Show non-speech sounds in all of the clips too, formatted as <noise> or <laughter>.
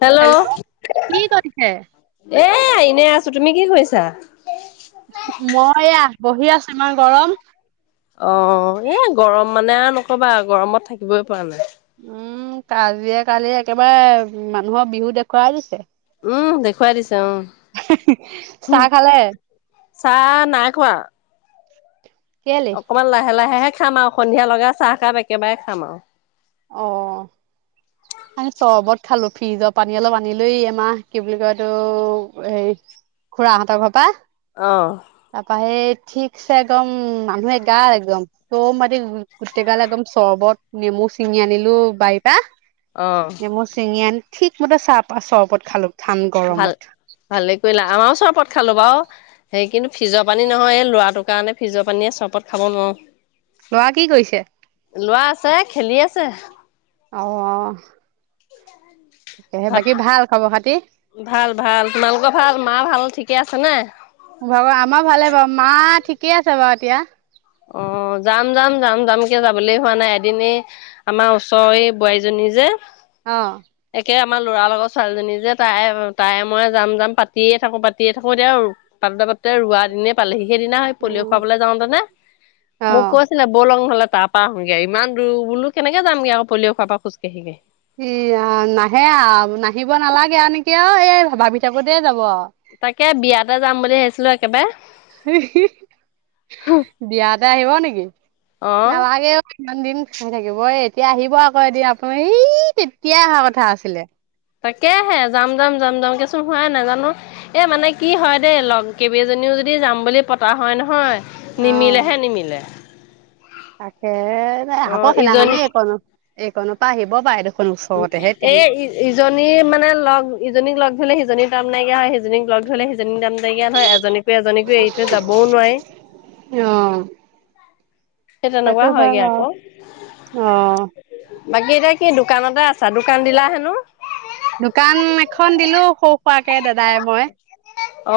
Hello, কি কৰিছে? এ এনে আছো। তুমি কি কৰিছা? মই এয়া বহি আছো ইমান গৰম। অ' এ গৰম মানে আৰু নকবা, গৰমত থাকিবই পৰা নাই। উম' কাজিয়া কালি একেবাৰে মানুহৰ বিহু দেখুৱাই দিছে। উম' দেখুৱাই দিছে। অ' চাহ উম' খালে? চাহ নাই খোৱা। কেলে? অকণমান লাহে-লাহে হে খাম আৰু সন্ধিয়া লগা চাহকাপ একেবাৰে খাম আৰু। অ'হ। এ চৰ্বত খালোঁ, ফ্ৰিজৰ পানী অলপ আনি লৈ এই আমাৰ কি বুলি কয় এইটো হেৰি খুড়াহঁতৰ ঘৰৰ পৰা। অ। তাৰ পৰা সেই ঠিকছে একদম মানুহ এগাল একদম, চ' মাটি গোটেই গাল একদম চৰ্বত নেমু চে চিঙি আনিলোঁ বাৰীপা, অ নেমো চিঙি আনি ঠিকমতে চাপা চৰ্বত খালোঁ। ভাল, ভালে কৰিলা আমাৰো চৰ্বত খালোঁ বাৰু, সেই কিন্তু ফ্ৰিজৰ পানী নহয় এই ল'ৰাটোৰ কাৰণে ফ্ৰিজৰ পানীয়ে চৰ্বত খাব নোৱাৰোঁ। ল'ৰা কি কৰিছে? ল'ৰা আছে খেলি আছে। অ'হ। ভাত, খবৰ খাতি ভাল-ভাল। তোমালোকৰ ভাল? মা ভাল ঠিকে আছে নে? মোৰ ভাগৰ আমাৰ ভালে বাৰু, মা ঠিকেই আছে বাৰু এতিয়া। অ' যাম-যাম-যাম যামকে যাবলৈ হোৱা নাই, এদিন এই আমাৰ ওচৰৰ এই বোৱাৰীজনী নিজে অ'হ। এ' আমাৰ ল'ৰাৰ লগৰ ছোৱালীজনী যে, তাই তাই মই যাম-যাম পাতিয়ে থাকো, পাতিয়েই থাকো এতিয়া লগতে ৰোৱা দিনে পালেহি, সেইদিনা সেই পলিঅ' খুৱাবলৈ যাওঁ তেনে অ মোক কৈছিলে বল লং হ'লে তাৰ পৰা আহোগে ইমান দূৰ বোলো কেনেকে যাম ইয়াৰপা পলঅ' খোৱাৰ পৰা খোজকাঢ়ি কাঢ়ি। ই আই নাহে আৰু নাহিব নালাগে আৰু নেকি অ' এই ভাবি থাকোতেই যাব আৰু তাকে বিয়াতে যাম বুলি ভাবিছিলো। একেবাৰে <unintelligible> বিয়াতে আহিব নেকি? অ নালাগে অ' ইমান দিন চাই থাকিব এই এতিয়া আহিব আকৌ এদিন আপোনাৰ সি তেতিয়াই অহা কথা আছিলে। তাকেহে যাম যাম যাম যামকে চোন হোৱাই নাই জানো এ মানে কি হয় দেই লগ কেইবাজনীও যদি যাম বুলি পতা হয় নহয় নিমিলেহে নিমিলে। তাকেহে নাই অ আকৌ সিদিনাখনি ইজনী এইকন এইকনপা আহিব পাৰে দেখোন। ওচৰতেহে তিনি এই ইজনী মানে লগ ইজনীক লগ ধৰিলে সিজনীৰ তাইম নাইকিয়া হয় সি জনীক লগ ধৰিলে সিজনীক টাইম নাইকীয়া নহয় এজনীকো এজনীকো এৰি থৈ যাবও নোৱাৰি। অহ। সেই তেনেকুৱা হয়গে আকৌ। অ বাকী এতিয়া কি দোকানতে আছা? দোকান দিলা হেনো? দোকান এখন দিলো সৰু হোৱাকে দাদাই মই অ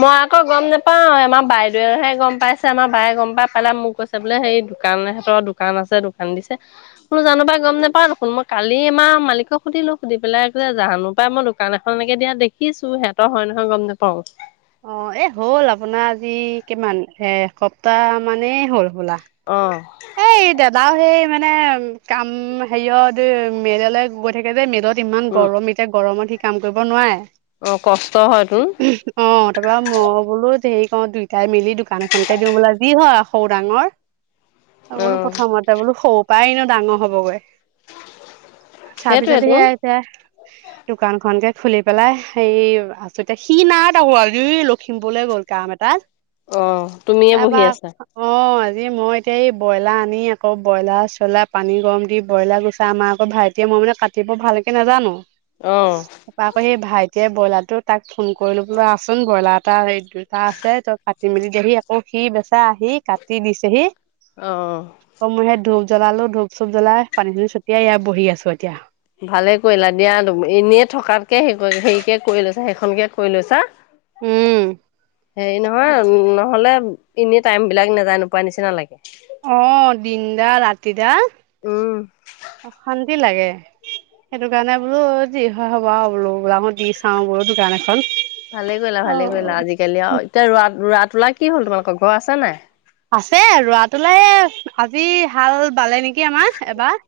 মই আকৌ গম নেপাওঁ৷ আমাৰ বাইদেউৱেহে গম পাইছে আমাৰ বায়ে গম পাই পেলাই মোক কৈছে৷ বোলে সেই দোকান এহঁতৰ দোকান আছে দোকান দিছে৷বোলো জানো পা গম নোপাও দেখোন মই কালি ইমান মালিকক সুধিলো সুধি পেলাই যে জানো পাই মই দোকান এখন দিয়া দেখিছো, সিহঁত হয় নহয় গম নাপাওঁ৷ অ, এ হ'ল আপোনাৰ আজি কিমান এ এসপ্তাহ মানেই হ'ল হ'বলা৷ অ', সেই দাদাও সেই মানে কাম হেৰিয়ত মেদলে গৈ থাকে যে মেদত ইমান উম, গৰম এতিয়া, গৰমত সি কাম কৰিব নোৱাৰে৷ অ', কষ্ট হয় তোন অ', তাৰপৰা ম বোলো ধেৰি অ, দুইটাই মিলি দোকান এখনকে দিওঁ ব'লা, যি হয় আৰু সৰু-ডাঙৰ বোলো অ', প্ৰথমতে বোলো সৌ পৰাই নো ডাঙৰ হবগৈ৷ চাৰ সেইটোৱে পিছত তোন সেয় আছে দোকান খনকে খুলি পেলাই সেই আছোঁ, এতিয়া সি না তাক <unintelligible> লখিমপুৰলৈ গ'ল কাম এটাত অ', তুমিয়ে বহি তাৰপা, আছা অ, আজি মই এতিয়া এই ব্ৰইলাৰ আনি আকৌ ব্ৰইলাৰ চ্ৰলাৰ পানী গৰম দি ব্ৰইলাৰ গুচা আম আকৌ ভাইটিয়ে মই মানে কাটিব ভাল কে নাজানো৷ অ', তাপা আকৌ সেই ভাইটিয়ে ব্ৰইলাৰটো তাক ফোন কৰিলোঁ বোলো আহচোন ব্ৰইলাৰ এটা হেৰি টা আছে তই কাটি মেলি দেহি আকৌ সি বেচা আহি কাটি দিছেহি আকৌ মই সেই অ', ধূপ জ্বলালো, ধূপ-চুপ জ্বলাই, পানী-দুনী চটিয়াই এয়া বহি আছোঁ এতিয়া৷ ভালে কৰিলা দিয়া, এনেই থকাতকে হেৰিকে কৰি লৈছা সেইখনকে কৰি লৈছা উম, হেৰি নহয়, নহ'লে এনেই টাইম বিলাক নেযায়-নুপুয়াই নিচিনা লাগে। অ', দিনডাল, ৰাতিডাল, উম অশান্তি লাগে ৷ সেটো কাৰণে বোলো যি হয় হব আও বোলো৷ বোলো দি চাওঁ বোলো দোকান এখন। ভালে কৰিলা, ভালে অ' কৰিলা আজিকালি আৰু এতিয়া ৰোৱাত ৰোৱাত তোলা কি হ'ল তোমালোকৰ? ঘৰ আছে নাই? আছে ৰোৱা-তোলা এ আজি হাল বালে নেকি? আমাৰ, এবাৰ,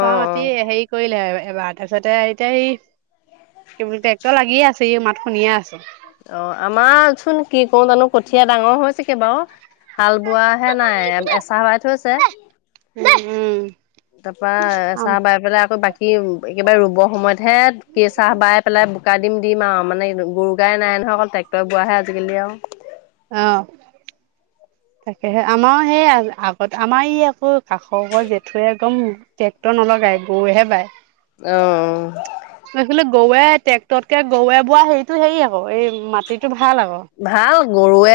অ অ মাটি হেৰি কৰিলে আৰু এইবাৰ তাৰপিছতে এতিয়া এই কি বুলি ট্ৰেক্টৰ লাগিয়ে আছে, ই মাত শুনিয়ে আছোঁ ৷ অ', আমাৰ চোন কি কৰো জানো কঠীয়া ডাঙৰ হৈছেগে বাৰু ৷ হাল বোৱা হে নাই, এচা বাই থৈছে। উম উম তাৰপৰা আম চাহ বাই পেলাই আকৌ বাকী একেবাৰে ৰুব সময়তহে কি চাহ বাই পেলাই বোকা দিম দিম আৰু মানে গৰু গাই নাই নহয় অকল ট্ৰেক্টৰ বোৱাহে আজিকালি আৰু। অ <inaudible> তাকেহে, আমাৰ সেই আগত আমাৰ ই আকৌ কাষৰ ঘৰৰ জেঠুৱে একদম ট্ৰেক্টৰ নল গাই, গৰুহে বাই। অ', এইফালে গৰুৱে ট্ৰেক্টৰতকে গৰুৱে বোৱা হেইটো হেৰি আকৌ এই মাটিতো ভাল আকৌ ভাল গৰুৱে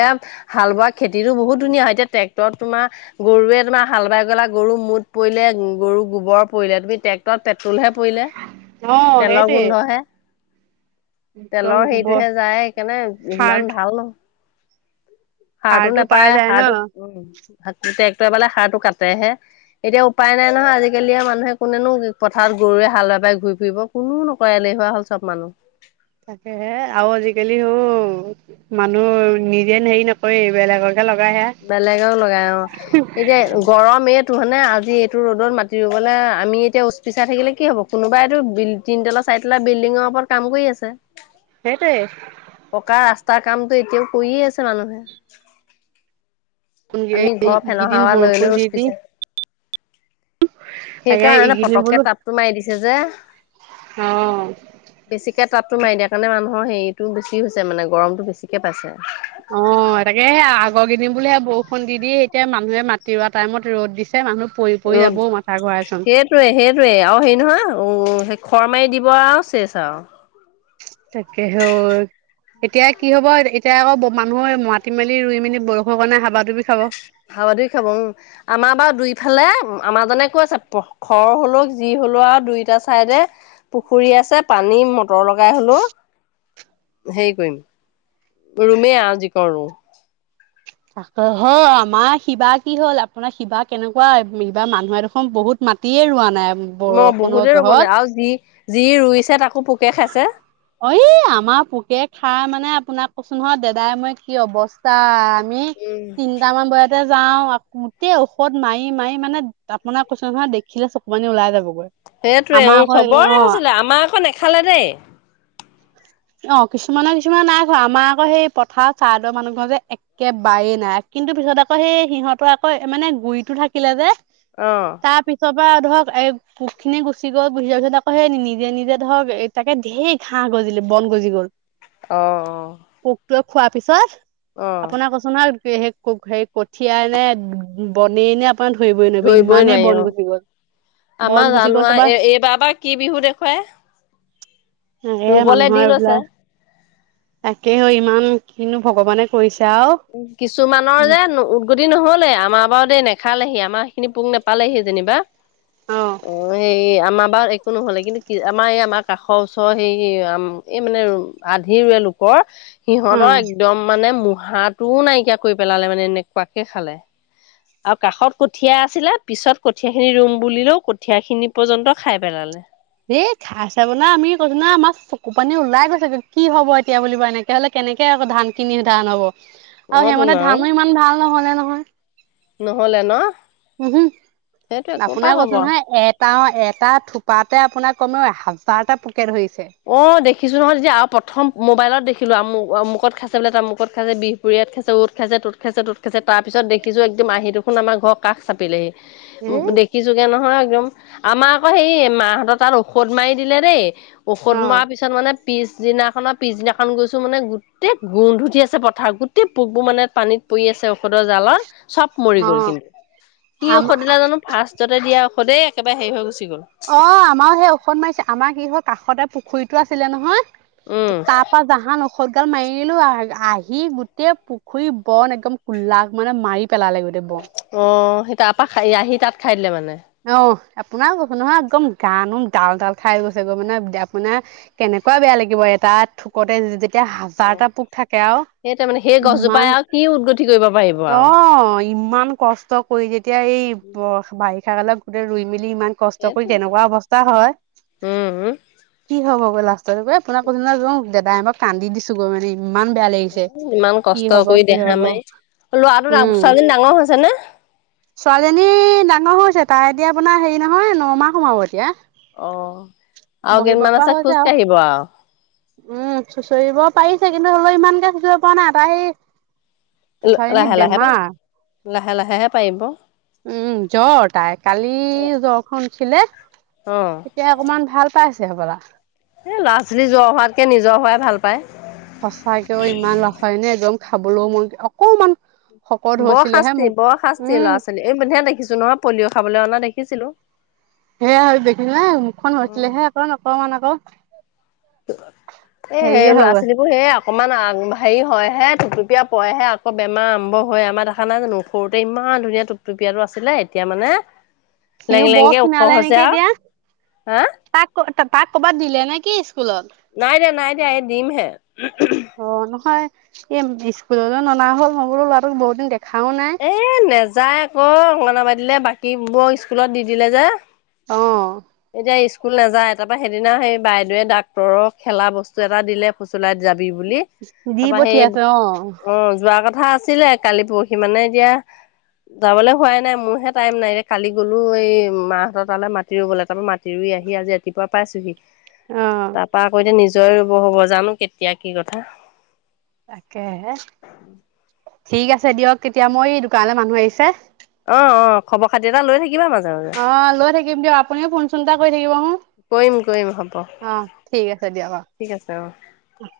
হাল বোৱা খেত খেতিটো বহুত ধুনীয়া হয়, এতিয়া ট্ৰেক্টৰত তোমাৰ গৰুৱে তোমাৰ হাল বাই পেলা গৰু মুত পৰিলে গৰু গোবৰ পৰিলে, তুমি ট্ৰেক্টৰত পেট্ৰলহে পৰিলে, অ তেলৰ সেইটোৱে গোন্ধহে। একদম তেলৰ গোবৰ হেৰিটোহে যায়, সেইকাৰণে সাৰ ইমান ভাল নহয় সাৰটো পাই নেপায়, যায় সাৰটো, ন ট্ৰেক্টৰে বালে সাৰটো কাটেহে৷ এতিয়া উপায় নাই নহয়, আজিকালি আ, মানুহে কোনেনো পথাৰত গৰুৱে হাল বাই ঘূৰি ফুৰিব কোনো নকৰে। এলেহুৱা হ'ল চব মানুহ। তাকে হে, আৰু আজিকালি অ, মানুহ নিজে হেৰি নকৰে বেলেগৰ বেলেগক লগাই অ', এতিয়া গৰম টো হয়নে আজি এইটো ৰ'দত মাতি ৰুবলে আমি এতিয়া উচ-পিচাই থাকিলে কি হ'ব? কোনোবাইটো <unintelligible> তিন তালা চাইতলা বিল্ডিংৰ ওপৰত কাম কৰি আছে। সেইটোৱে। পকা ৰাস্তাৰ কামটো এতিয়াও কৰিয়ে আছে মানুহে। আমি ঘৰ ফেনৰ এইকেইদিন হাৱা লৈ বৰষুণ লৈ দি উছ দি পিচাই তাকে সেইকাৰণে এইকেইদিন পতককে বোলো তাপটো মাৰি দিছে যে। অ বেছিকে তাপটো মাৰি দিয়াৰ কাৰণে মানুহ ন সেৰিটো বেছি হৈছে মানে গৰমটো বেছিকে পাইছে। অ' তাকে সেই আগৰ কেইদিন বুলে বৰষুণ দি দি, এতিয়া মানুহে মাতি ৰোৱা টাইমত ৰ'দ দিছে। মানুহ পৰি পৰি ৰ যাবও মাথা ঘূৰাইচোন সেইটোৱে সেইটয়ে আৰু হেৰি নহয় উ খৰ মাৰি দিব আৰু চেচ আৰু। তাকে হৰ এতিয়া কি হব এতিয়া আকৌ মানুহে মাতি মেলি ৰুই মেলি বৰষুণ কাৰণে হাবা ধুবি খাব। হাৱ ধ খাব উম আমাৰ বাৰু দুইফালে আমাৰ জনে কৈ আছে খৰ হলেও যি হ হলো আৰু দুইটা চাইডে পুখুৰী আছে পানী মটৰ লগাই হলো হেই কৰিম, ৰুমেই আজি কৰ ৰৰু। হৌ আমাৰ শিবা কি হ'ল আপোনাৰ শিবা কেনেকুৱা কিবাৰ মানুহে দেখোন বহুত মাটিয়ে ৰোৱা নাই। ম বৰষুণৰ বহুতেই ৰুব জহত নাই আৰু যি যি ৰুইছে তাকো পোকে খাইছে। অ' আমাৰ পোকে খাই মানে আপোনাক কছো নহয় দাদাই মই কি অৱস্থা, আমি উম। তিনটামান বজাতে যাও গোটেই ঔষধ মাৰি মাৰি মানে আপোনাক কৈছে নহয় দেখিলে চকু মানি ওলাই যাবগৈ। সেইটোৱে আমাৰ উ আকৌ চবৰে অ হৈছিলে আমাৰক নখালে দেই। অ' কিছুমানৰ কিছুমানে নাই আমাৰ আকৌ সেই পথাৰ চাৰদৰ মানুহ ঘ যে একেবাৰেই নাই। কিন্তু পিছত আকৌ সেই সিহৰ পৰা আকৌ মানে গুৰিতটো থাকিলে যে, অ তাৰ পিছত ৰা ধৰক এ পোক খিনি গুচি গ'ল গুচি যাবছ আকৌ সেই নিজে নিজে ধৰক এ তাকে ধেৰ ঘাঁহ গজিলে। বন গজি গ'ল। আহ। খোৱা পিছত, আপোনাৰ কচোনোন সেই হেৰি কঠিয় নে বন নে ান হৈ বই নোৱাৰবা ধৰিবই ইমানেই নোৱাৰি অ। বন গুচি গ'ল। বন আমাৰ গুচি গ'ল জানোৱা তাৰপা এই এইবাৰ বা কি বিহু দেখুৱাই। হ এ মাম দিলো তাকে হ ইমান কিনো ভগৱানে কৰিছে। আৰু উ কিছুমানৰ উম যে উদগতি নহলে আমাৰ বাৰু দেই নেখালেহি আ আমাৰ স খিনি পোক নাপালেহি যেনিবা, অ' সেই আমাৰ বা একো নহলে কিন্তু কি আমাৰ এই আমাৰ কাষৰ ওচৰৰ হেইম এই মানে আধিৰুৱে লোকৰ উম সিহঁতৰ একদম মানে মঢ়াটোও নাইকিয়া কৰি পেলালে মানে এনেকুৱাকে খালে। আৰু কাষত কঠীয়া আছিলে পিছত কঠিয় খিনি ৰুম বুলিলেও কঠিয় খিনি পৰ্যন্ত খাই পেলালে। এই খাই চাব না আমি কৈছো না আমাৰ চকু পানী ওলাই গৈছে কি হব এতিয়া বুলিবা এনেকে হলে কে তেনেকে আকৌ ধান কিনি ধান হব, অ আৰু তোন সেইমতে আৰু ধানো ইমান ভাল নহলে নহয়। নহলে ন? উম হুম, সেইটো ক'ৰ পৰা আপোনাৰ কৈছ হ'ব নহয় এটা এটা থোপাতে আপোনাৰ কমেও হাজাৰটা ধৰিছে। অ' দেখিছো নহয় তেতিয়া আৰু প্ৰথম মোবাইলত দেখি ো আমু অমুক খাইছে বোলোৰমুকত খাই বিহুৰীয়াত খাইছে উত খাই তত খাইছে তোত খাইছোৰপিত দেখিছো একম মাহী দু খোন আমাৰ ঘৰৰ কাষ এ চাপিলেহি দেখিছোগে নহয় একদম। আমাৰ আকৌ সেই মাহতৰ তাৰ ঔষধ মাৰি দিলে দেই ঔষধ অ মাৰ পিছত মানে পিছদিনাখননৰ পিছদিনাখন গৈছো মানে গোটেই গোন্ধ উঠি আছে পথাৰত গোটেই পোকবোৰ মানে পানীত পৰিু আছে ঔষধৰ জালত। চব মৰি অ গ'ল কিন্তু, কি আম ঔষধ দিলা জানো ফাৰ্ষ্টতে দিয়া ঔষধেই একেবাৰে হেৰি হৈ গৈছে। অ' আমাৰো সেই ঔষধ মাৰিছে আমাৰ কি হয় কাষতে পুখুৰীতটো আছিলে নহয়। উম তাৰ পৰা জাহান ন সতগাল মাৰ দিলো আহ আহি গোটেই পুখুৰীৰ বন একদম কোল্ল মানে মাৰি। পেলালে গোটেই বন অ' সি তাৰপ খ আহি তাত খাই দিলে মানে। অ' আপোনাৰ কৈছে নহয় একদম গানোম ডাল ডাল খাই গৈছে গৈ মানে আপোনাৰ কেনে কুৱাই বেয়া লাগিব এ তাত থোকতে যেতিয়া অ হাজাৰটা পোক থাকে আৰু। সেই তাৰমানে সেই গছজোপাই ইমান, আৰু কি উদগতি কৰিব পাৰিব আৰু অ' ইমান কষ্ট কৰি যেতিয়া এই ব বাৰিষা কালত গোটেই ৰুই মেলি যদি ইমান কষ্ট কৰি তেনেকুৱা অৱস্থা হয়, উম কি হ'ব। গৈ লাষ্টত ঐ ফোনা ফোনি <unintelligible> দাদাই মই কান্দি দিছোঁ গৈ মেলি ইমান কষ্ট কৰি, কি দেহা হ'ব মাৰি ল'ৰাটো, উম, ছাৱালীজনী ডাঙৰ হৈছে নে? ছোৱালীজনী ডাঙৰ হৈছে, তাই এতিয়া আপোনাৰ হেৰি নহয় ন মাহ সোমাব এতিয়া। অ' আৰু বহিব কেইমাহ মাহৰ পৰা পিছত হৈছে আৰু খোজকাঢ়িব আহ উম, চুঁচৰিব পাৰিছে কিন্তু হ'লেও ইমানকে চুঁচৰি পোৱা নাই তাই সেই ছোৱালী জনীৰ লাহে লাহে পাই বেমাৰ লাহে লাহেহে পাৰিব উম, জ্বৰ। তাই কালি জ্বৰখন উঠিলে, অ এতিয়া অকমান ভাল পাইছে হ'বলা। এই ল'ৰা ছোৱালী জৰ হোৱাতকৈ নিজৰ হোৱাই ভাল পায়। সঁচাকেও ইমান ৰখ হয় নে একদম খাবলৈও মই অকমান শকত বৰ হৈছিলেহে শাস্তি, মোক বৰ শাস্তি, উম ল'ৰা ছোৱালী এই মই হেইদিনাখন দেখিছোঁ নহয় পলিঅ' খাবলৈ অনা দেখিছিলোঁ। সেয়া হৈ দেখিলে মুখখন হৈছিলে সে আকৌ অকণমান আকৌ এই সেই হেৰিয়ে হৈ ল'ৰা গ'ল ছোৱালীবোৰ সেই অকনমান আ হেৰি হয়হে টোপুপীয়া পৰেহে আকৌ বেমাৰ আৰম্ভ হয়। আমাৰ দেখা নাই জানোঁ সৰুতে ইমান ধুনীয়া টোপটুপীয়া বিয়েৰো আছিলে, এতিয়া মানে লেং সিও বৰ লেংকে ওখ ক্ষীণালে হৈছে নেকি আৰু এতিয়া হা তাক তাক কৰ'বাত দিলে নেকি? নাই দিয়া, নাই দিয়া, এই দিম হে অ নহয় এই স্কুলতো ননা হ'ল, মই বোলো ল'ৰা বহুত দিন দেখা এই নেযায় আকৌ অগনাবাদিলে বাকী বৌৰ স্কুলত দি দিলে যে আহ এতিয়া স্কুল নাযায়। তাৰপৰা সেইদিনা সেই বাইদেৱে ডাক্তৰৰ খেলা বস্তু এটা দিল ফুচুলাই যাব বুলি দি তাৰপাৰ সেই পঠিয়াইছে অ অ'যোৱা কথা আছিলে কালি পৰহি সি মানে এতিয়া। যাবলৈ হোৱাই নাই মোৰহে টাইম নাই কালি গ'লো এই মাহঁত তালে মাটি ৰুবলৈ তাৰপৰা মাটি ৰুই আহি আজি ৰাতিপুৱা পাইছোঁহি। অ তাৰপাৰ আকৌ এতিয়া নিজৰে ৰুব হ'ব জানোঁ কেতিয়া কি কথা তাকে ঠিক আছে দিয়ক। তেতিয়া মই দোকানৰ মানুহ আহিছে। অ' অ' খবৰ খাতি এটা লৈ থাকিবা মাজে মাজে অ' লৈ থাকিম দিয়ক। আপুনিও ফোন চোন এটা কৰি থাকিব কৰিম কৰিম হ'ব হোন আহ ঠিক আছে দিয়া ঠিক আছে অ বাৰু।